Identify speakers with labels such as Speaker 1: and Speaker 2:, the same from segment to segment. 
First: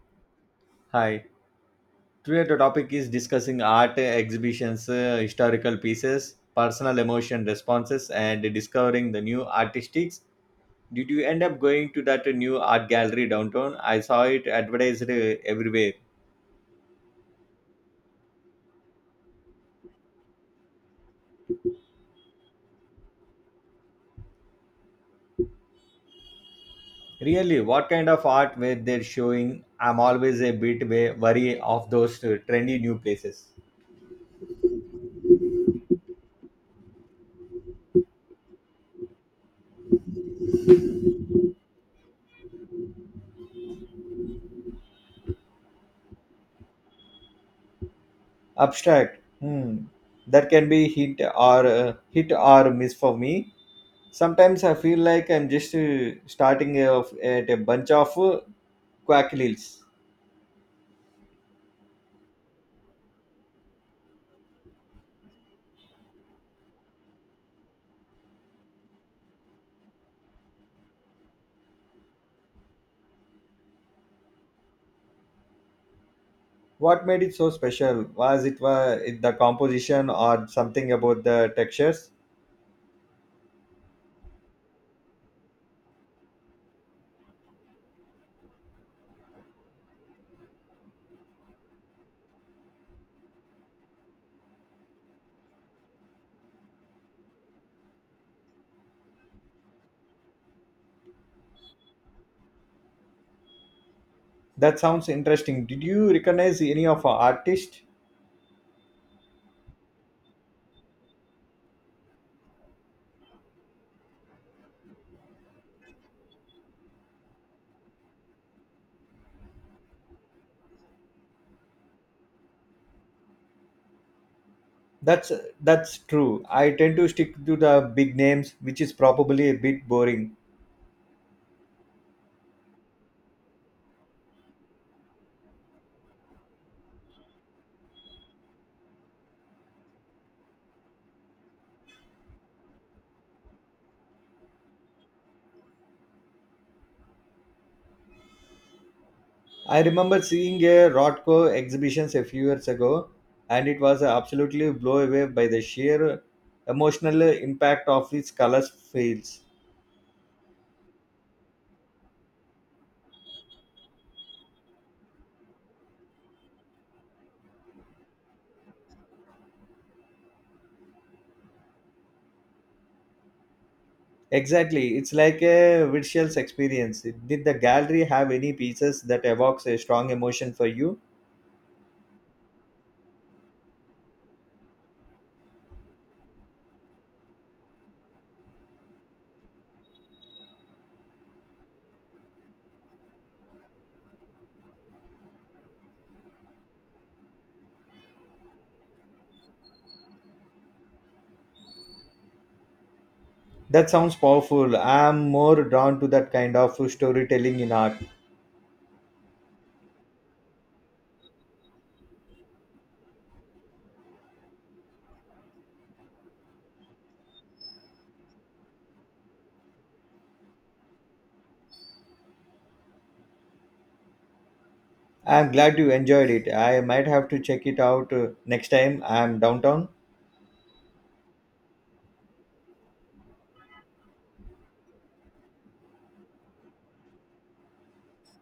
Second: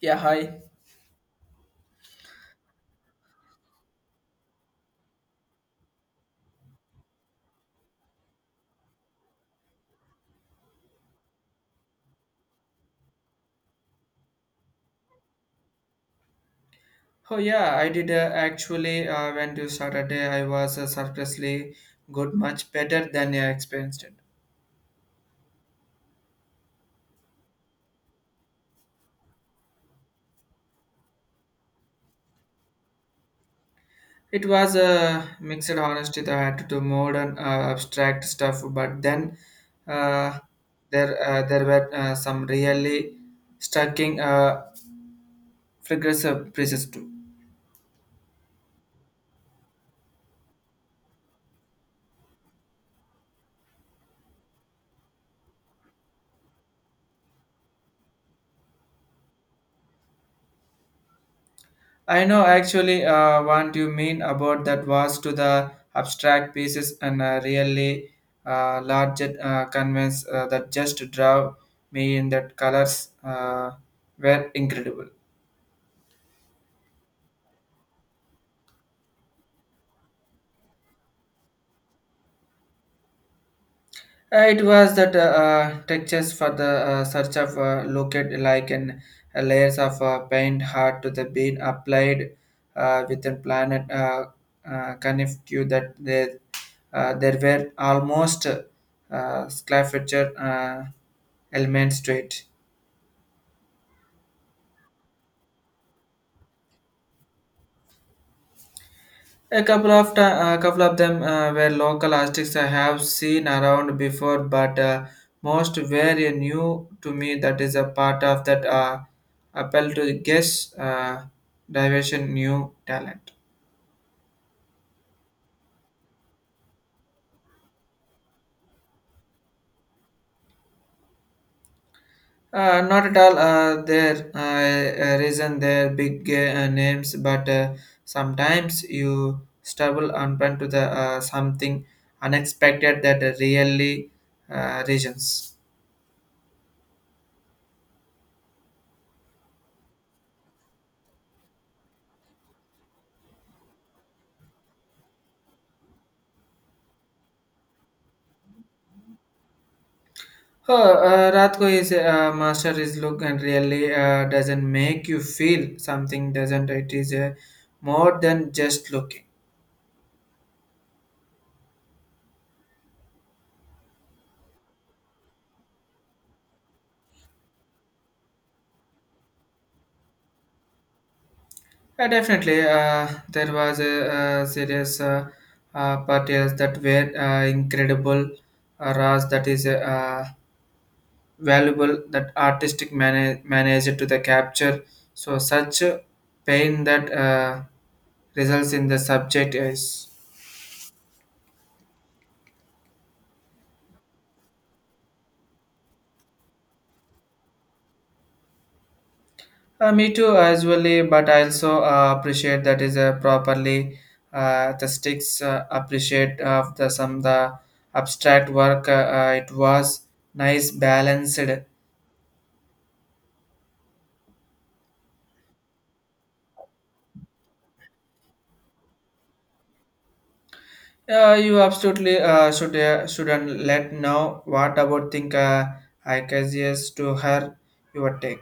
Speaker 1: Yeah, hi.
Speaker 2: Hi. Today the topic is discussing art exhibitions, historical pieces, personal emotion responses, and discovering the new artistics. Did you end up going to that new art gallery downtown? I saw it advertised everywhere.
Speaker 1: Oh, yeah, I did actually. When to Saturday, I was surprisingly good, much better than I experienced it.
Speaker 2: Really, what kind of art were they showing? I'm always a bit wary of those trendy new places.
Speaker 1: It was a mixed honesty that I had to do modern abstract stuff, but then uh, there were some really striking figures of pieces too.
Speaker 2: Abstract. Hmm. That can be hit or hit or miss for me. Sometimes I feel like I'm just starting at a bunch of quackleys.
Speaker 1: I know actually what you mean about that was to the abstract pieces and really large canvas that just draw me in that colors were incredible.
Speaker 2: What made it so special? Was it the composition or something about the textures?
Speaker 1: It was that textures for the search of looked like an layers of paint hard to the being applied within planet connective that there were almost scavenger elements to it.
Speaker 2: That sounds interesting. Did you recognize any of our artists?
Speaker 1: A couple of them were local artists I have seen around before, but most were new to me. That is a part of that appeal to guess diversion new talent.
Speaker 2: That's that's true. I tend to stick to the big names, which is probably a bit boring.
Speaker 1: Not at all. Their reason their big names, but sometimes you stumble upon to the something unexpected that really regions.
Speaker 2: I remember seeing a Rothko exhibitions a few years ago, and it was absolutely blown away by the sheer emotional impact of its colors fields.
Speaker 1: Oh, Ratko is a master is look and really doesn't make you feel something, doesn't it? Is more than just looking.
Speaker 2: Exactly, it's like a visual experience. Did the gallery have any pieces that evokes a strong emotion for you?
Speaker 1: Definitely, there was a, serious part yes, that were incredible, Ras that is valuable, that artistic manager to the capture. So such a pain that results in the subject is.
Speaker 2: That sounds powerful. I'm more drawn to that kind of storytelling in art.
Speaker 1: Me too, usually, but I also appreciate that is a properly the sticks appreciate of the some the abstract work. It was nice balanced.
Speaker 2: I'm glad you enjoyed it. I might have to check it out next time I'm downtown.
Speaker 1: You absolutely should shouldn't let know what about think I guess yes to her your take.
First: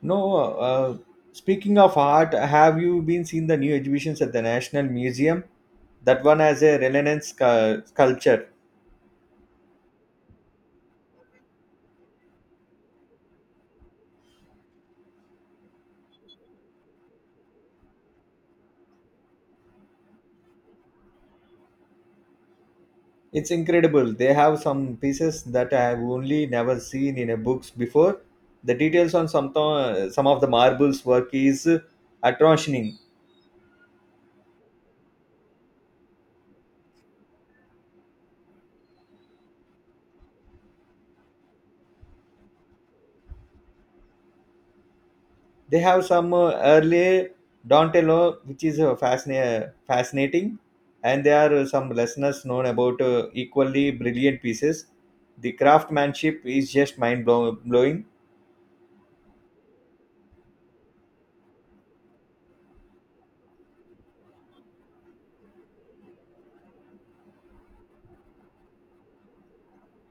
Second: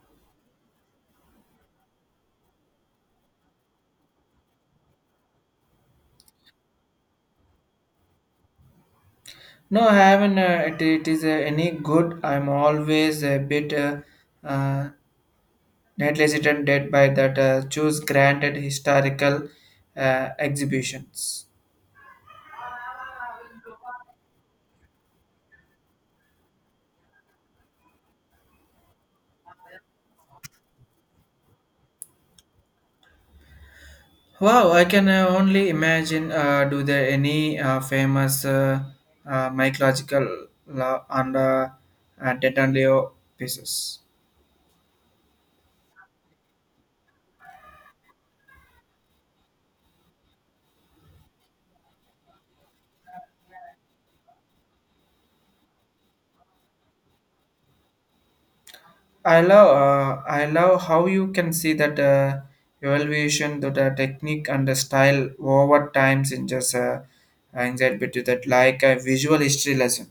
Speaker 2: No, Speaking of art, have you been seeing the new exhibitions at the National Museum? That one has a Renaissance sculpture.
Speaker 1: No, I haven't. It is any good. I'm always a bit uh, not hesitant did by that choose granted historical exhibitions.
Speaker 2: It's incredible. They have some pieces that I have only never seen in a books before. The details on some of the marbles work is astonishing.
Speaker 1: Wow, I can only imagine. Do there any famous mycological love and Detanlio pieces?
Speaker 2: They have some early Dontello, which is fascinating, and there are some listeners known about equally brilliant pieces. The craftsmanship is just blowing.
Speaker 1: I love how you can see that evaluation, that technique and the style over times in just anxiety to that like a visual history lesson.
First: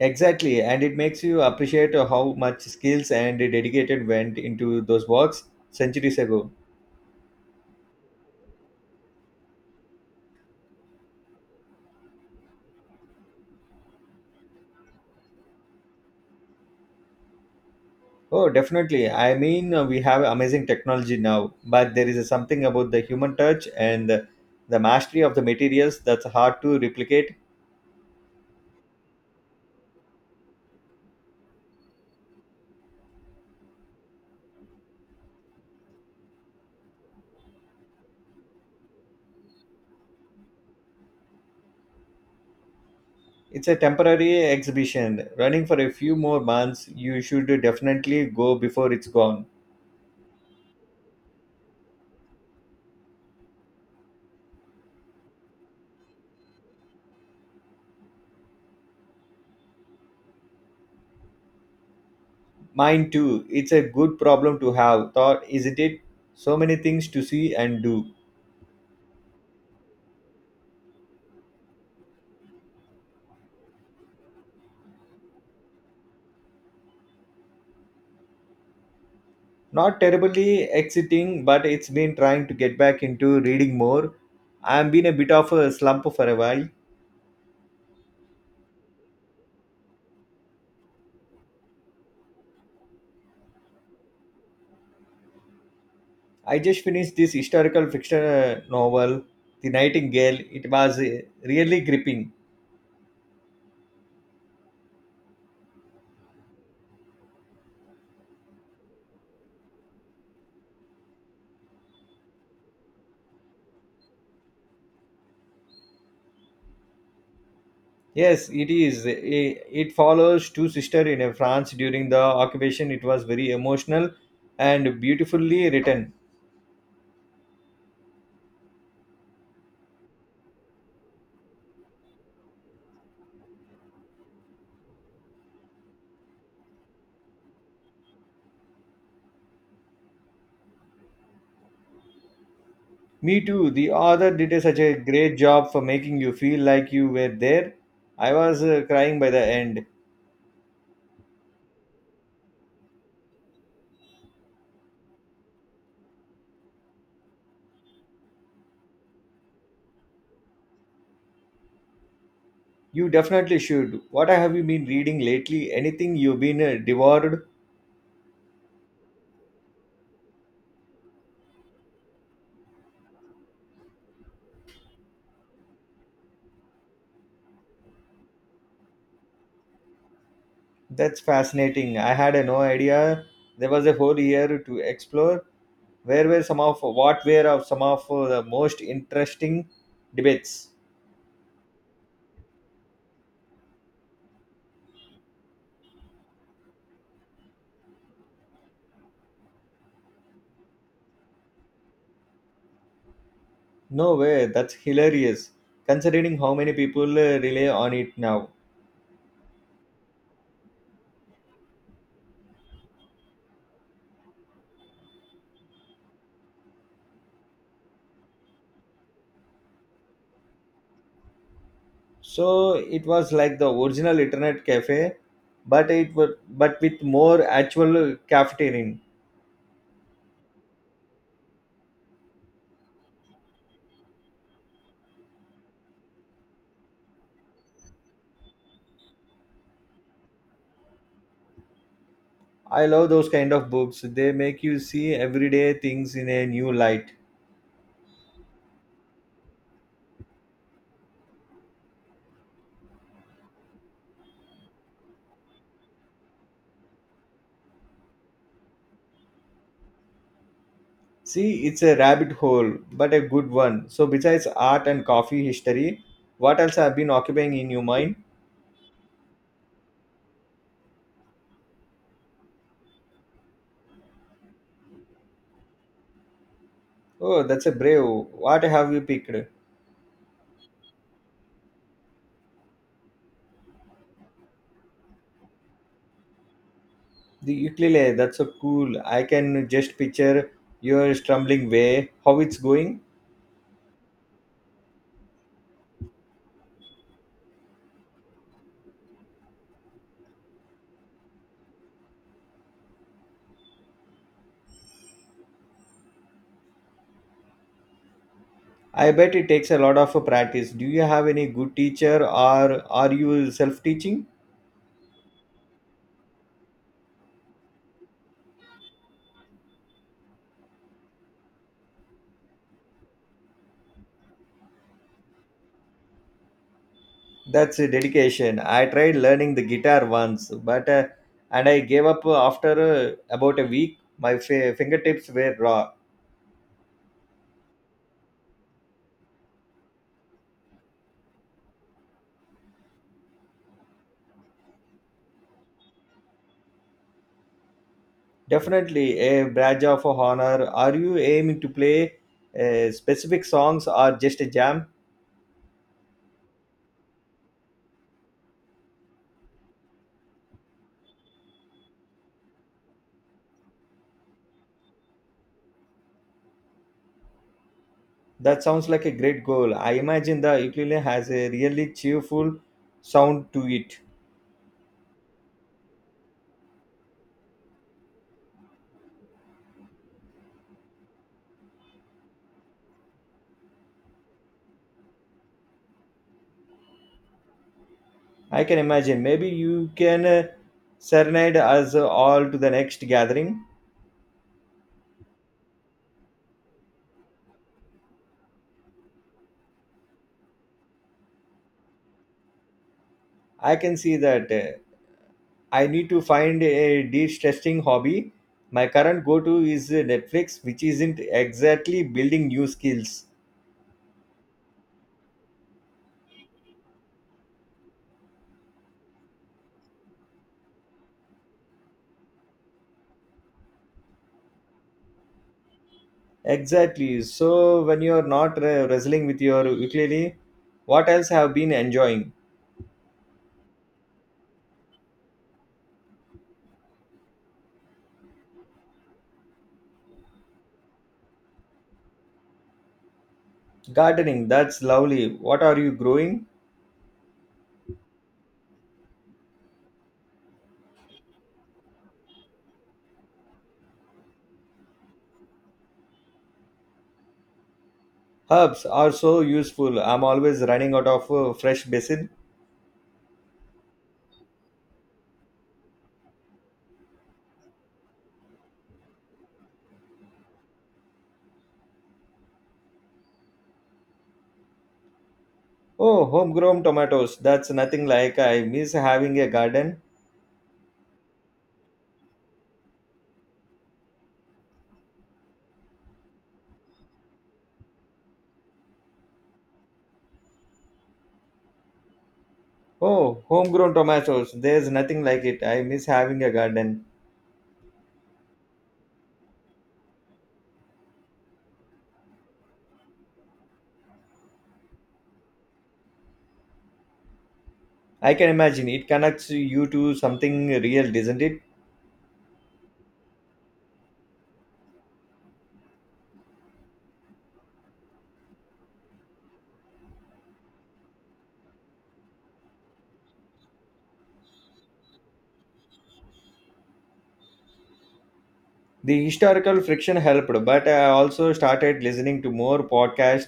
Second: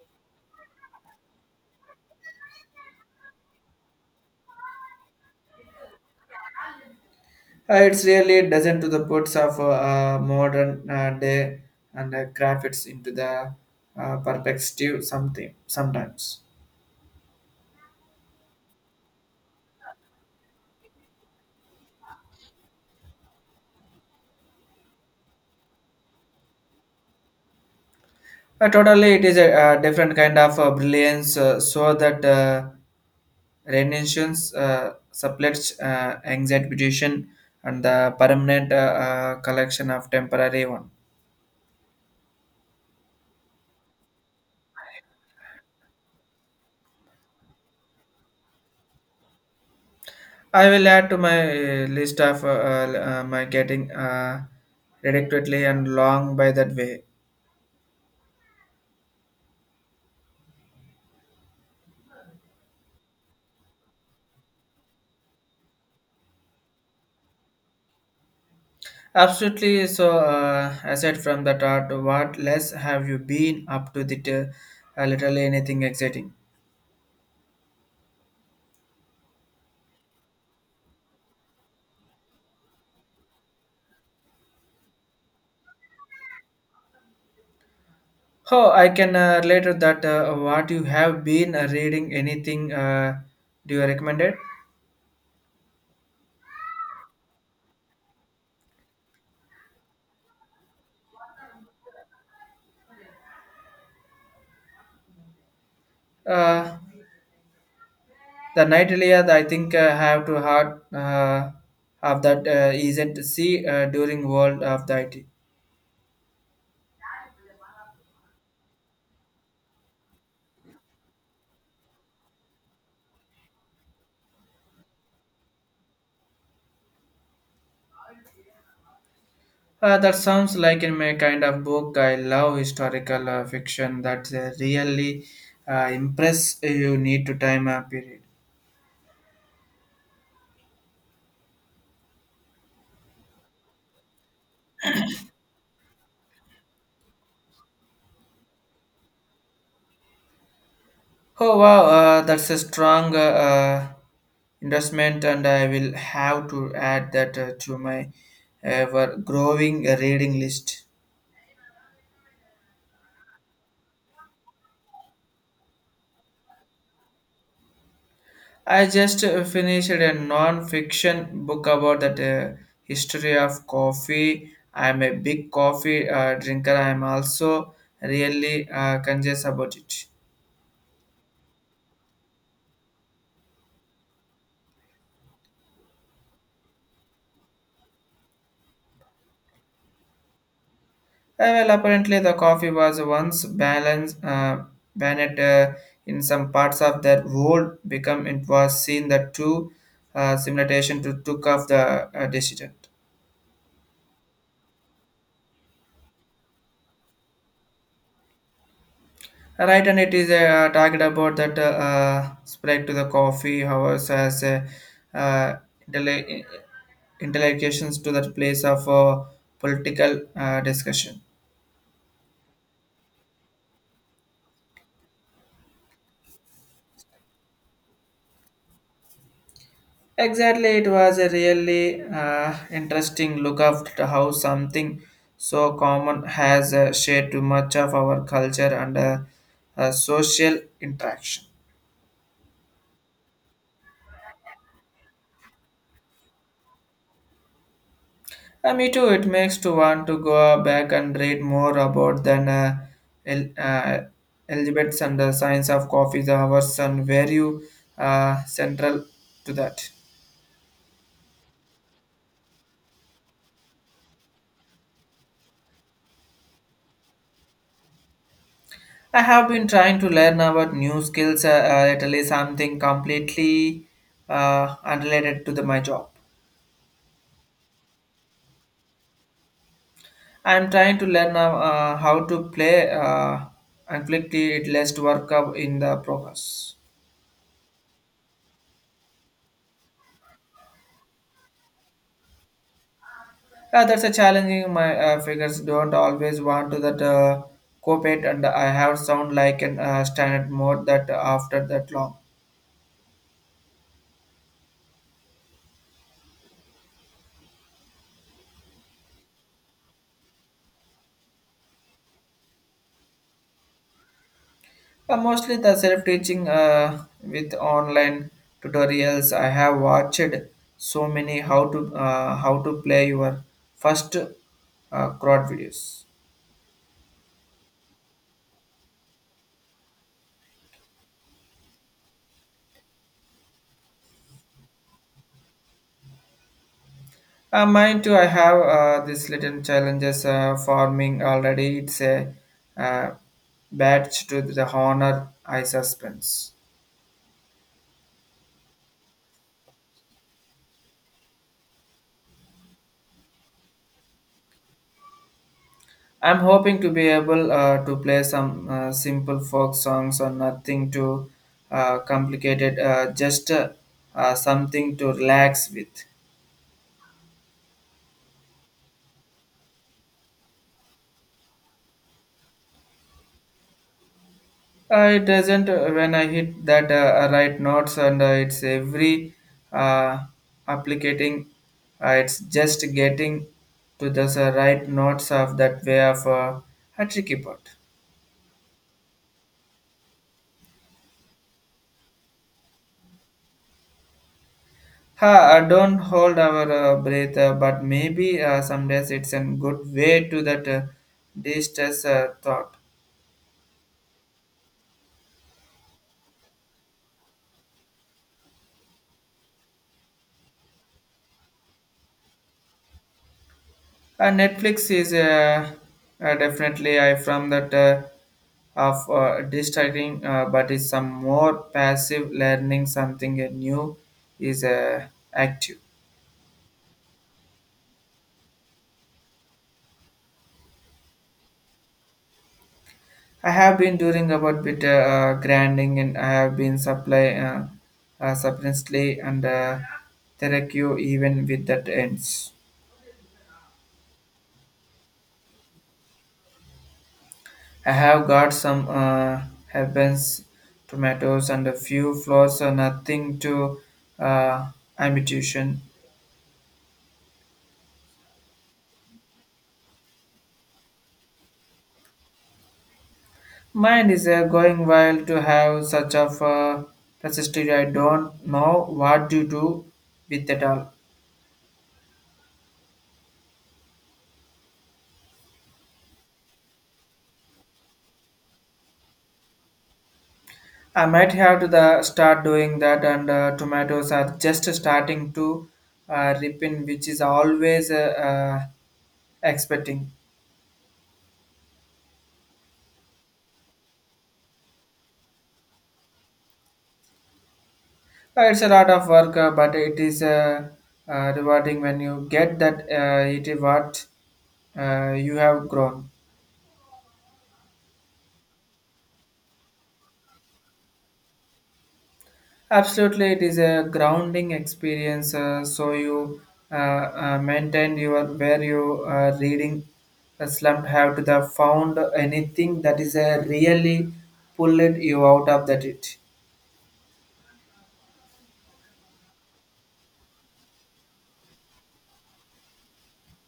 Speaker 2: Exactly, and it makes you appreciate how much skills and dedicated went into those works centuries ago.
Speaker 1: It's really doesn't to the puts of modern day and graphics into the perspective something sometimes.
Speaker 2: Oh, definitely. I mean, we have amazing technology now, but there is something about the human touch and the mastery of the materials that's hard to replicate.
Speaker 1: Totally, it is a, different kind of brilliance, so that renaissance supplets anxiety and the permanent collection of temporary one.
Speaker 2: It's a temporary exhibition running for a few more months. You should definitely go before it's gone.
Speaker 1: I will add to my list of my getting ridiculously and long by that way.
Speaker 2: Mine too. It's a good problem to have, thought, isn't it? So many things to see and do.
Speaker 1: Absolutely. So, aside from that art, what less have you been up to that? Literally anything exciting?
Speaker 2: Not terribly exciting, but it's been trying to get back into reading more. I've been a bit of a slump for a while.
Speaker 1: Oh, I can relate to that. What you have been reading? Anything? Do you recommend it?
Speaker 2: I just finished this historical fiction novel, The Nightingale. It was really gripping.
Speaker 1: Uh, the night Iliad, I think have to heart of that isn't see during world of the IT.
Speaker 2: Yes, it is. It follows two sisters in France during the occupation. It was very emotional and beautifully written.
Speaker 1: That sounds like in my kind of book. I love historical fiction that really impress you need to time period.
Speaker 2: Me too. The author did such a great job for making you feel like you were there. I was crying by the end.
Speaker 1: Oh wow, that's a strong investment, and I will have to add that to my ever growing reading list.
Speaker 2: You definitely should. What have you been reading lately? Anything you've been devoured?
Speaker 1: I just finished a non-fiction book about that history of coffee. I'm a big coffee drinker. I'm also really conscious about it.
Speaker 2: That's fascinating. I had no idea there was a whole year to explore. Where were some of what were of some of the most interesting debates?
Speaker 1: Well, apparently the coffee was once balanced, banned in some parts of the world. Become it was seen that two simulation to took off the decision.
Speaker 2: No way, that's hilarious considering how many people rely on it now.
Speaker 1: Right, and it is talked about that spread to the coffee hours as uh, intele- intellectuals to that place of political discussion.
Speaker 2: So it was like the original internet cafe, but it was but with more actual cafeteria.
Speaker 1: Exactly, it was a really interesting look at how something so common has shared too much of our culture and social interaction.
Speaker 2: I love those kind of books. They make you see everyday things in a new light.
Speaker 1: Me too. It makes to want to go back and read more about than el- uh, algebras and the science of coffee, the hours and where you, central to that.
Speaker 2: See, it's a rabbit hole, but a good one. So besides art and coffee history, what else have been occupying in your mind?
Speaker 1: I have been trying to learn about new skills, at least something completely unrelated to the, my job.
Speaker 2: Oh, that's a brave. What have you picked?
Speaker 1: I am trying to learn how to play and quickly it less work up in the progress.
Speaker 2: The ukulele, that's so cool. I can just picture your stumbling way, how it's going.
Speaker 1: That's a challenging. My figures don't always want to that cooperate, and I have sound like an standard mode that after that long.
Speaker 2: I bet it takes a lot of practice. Do you have any good teacher or are you self teaching?
Speaker 1: Mostly the self-teaching with online tutorials. I have watched so many how to play your first crowd videos.
Speaker 2: That's a dedication. I tried learning the guitar once, but and I gave up after about a week. My fingertips were raw.
Speaker 1: Mine too. I have this little challenges forming already. It's a uh, badge to the honor I suspense.
Speaker 2: Definitely a badge of honor. Are you aiming to play specific songs or just a jam?
Speaker 1: I'm hoping to be able to play some simple folk songs or nothing too complicated, just something to relax with.
Speaker 2: That sounds like a great goal. I imagine the ukulele has a really cheerful sound to it.
Speaker 1: It doesn't when I hit that right notes and it's every uh, applicating, it's just getting to the right notes of that way of a tricky part.
Speaker 2: I can imagine. Maybe you can serenade us all to the next gathering.
Speaker 1: Ha, I don't hold our breath, but maybe some days it's a good way to that distress thought.
Speaker 2: I can see that. I need to find a de-stressing hobby. My current go-to is Netflix, which isn't exactly building new skills.
Speaker 1: Netflix is definitely I from that of distracting, but it's some more passive learning something new is active.
Speaker 2: Exactly. So when you're not wrestling with your ukulele, what else have been enjoying?
Speaker 1: I have been doing about bit grinding and I have been supply substantially and therapy even with that ends.
Speaker 2: Gardening. That's lovely. What are you growing?
Speaker 1: I have got some herbs, tomatoes, and a few flowers, so nothing to uh, ambition.
Speaker 2: Herbs are so useful. I'm always running out of fresh basil.
Speaker 1: Mind is going wild to have such of necessity. I don't know what to do with it all.
Speaker 2: Oh, homegrown tomatoes. That's nothing like I miss having a garden.
Speaker 1: I might have to the start doing that, and tomatoes are just starting to ripen, which is always expecting.
Speaker 2: Oh, homegrown tomatoes. There's nothing like it. I miss having a garden.
Speaker 1: It's a lot of work, but it is rewarding when you get that it is what you have grown.
Speaker 2: I can imagine it connects you to something real, doesn't it?
Speaker 1: Absolutely, it is a grounding experience. So you maintain your where you reading a slump have to the found anything that is really pulled you out of that it.
Speaker 2: The historical friction helped, but I also started listening to more podcasts.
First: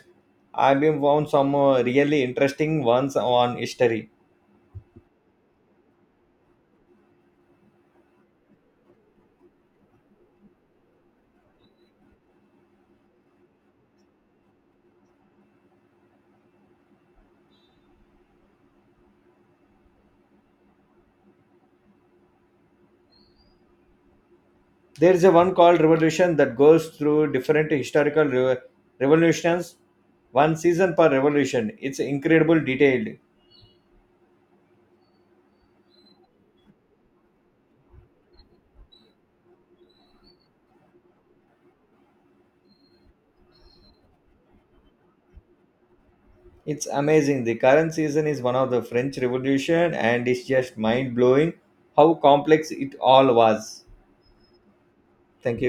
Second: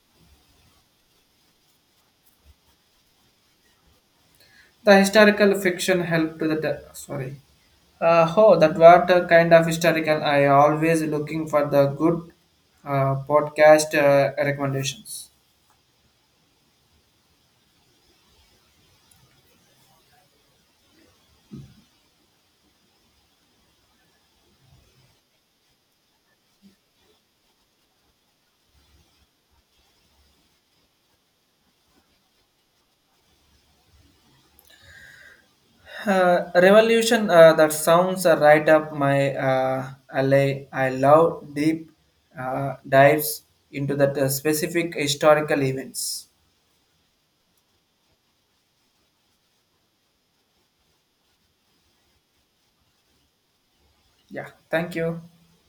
Speaker 2: I've been found some really interesting ones on history.
Speaker 1: The historical fiction helped the sorry. Oh, that what kind of historical? I always looking for the good podcast recommendations.
Speaker 2: There is a one called Revolution that goes through different historical revolutions, one season per revolution. It's incredible detailed.
Speaker 1: Revolution. That sounds right up my alley. I love deep dives into that specific historical events.
Speaker 2: It's amazing. The current season is one of the French Revolution and it's just mind blowing how complex it all was.
Speaker 1: Yeah. Thank you.
Speaker 2: Thank you.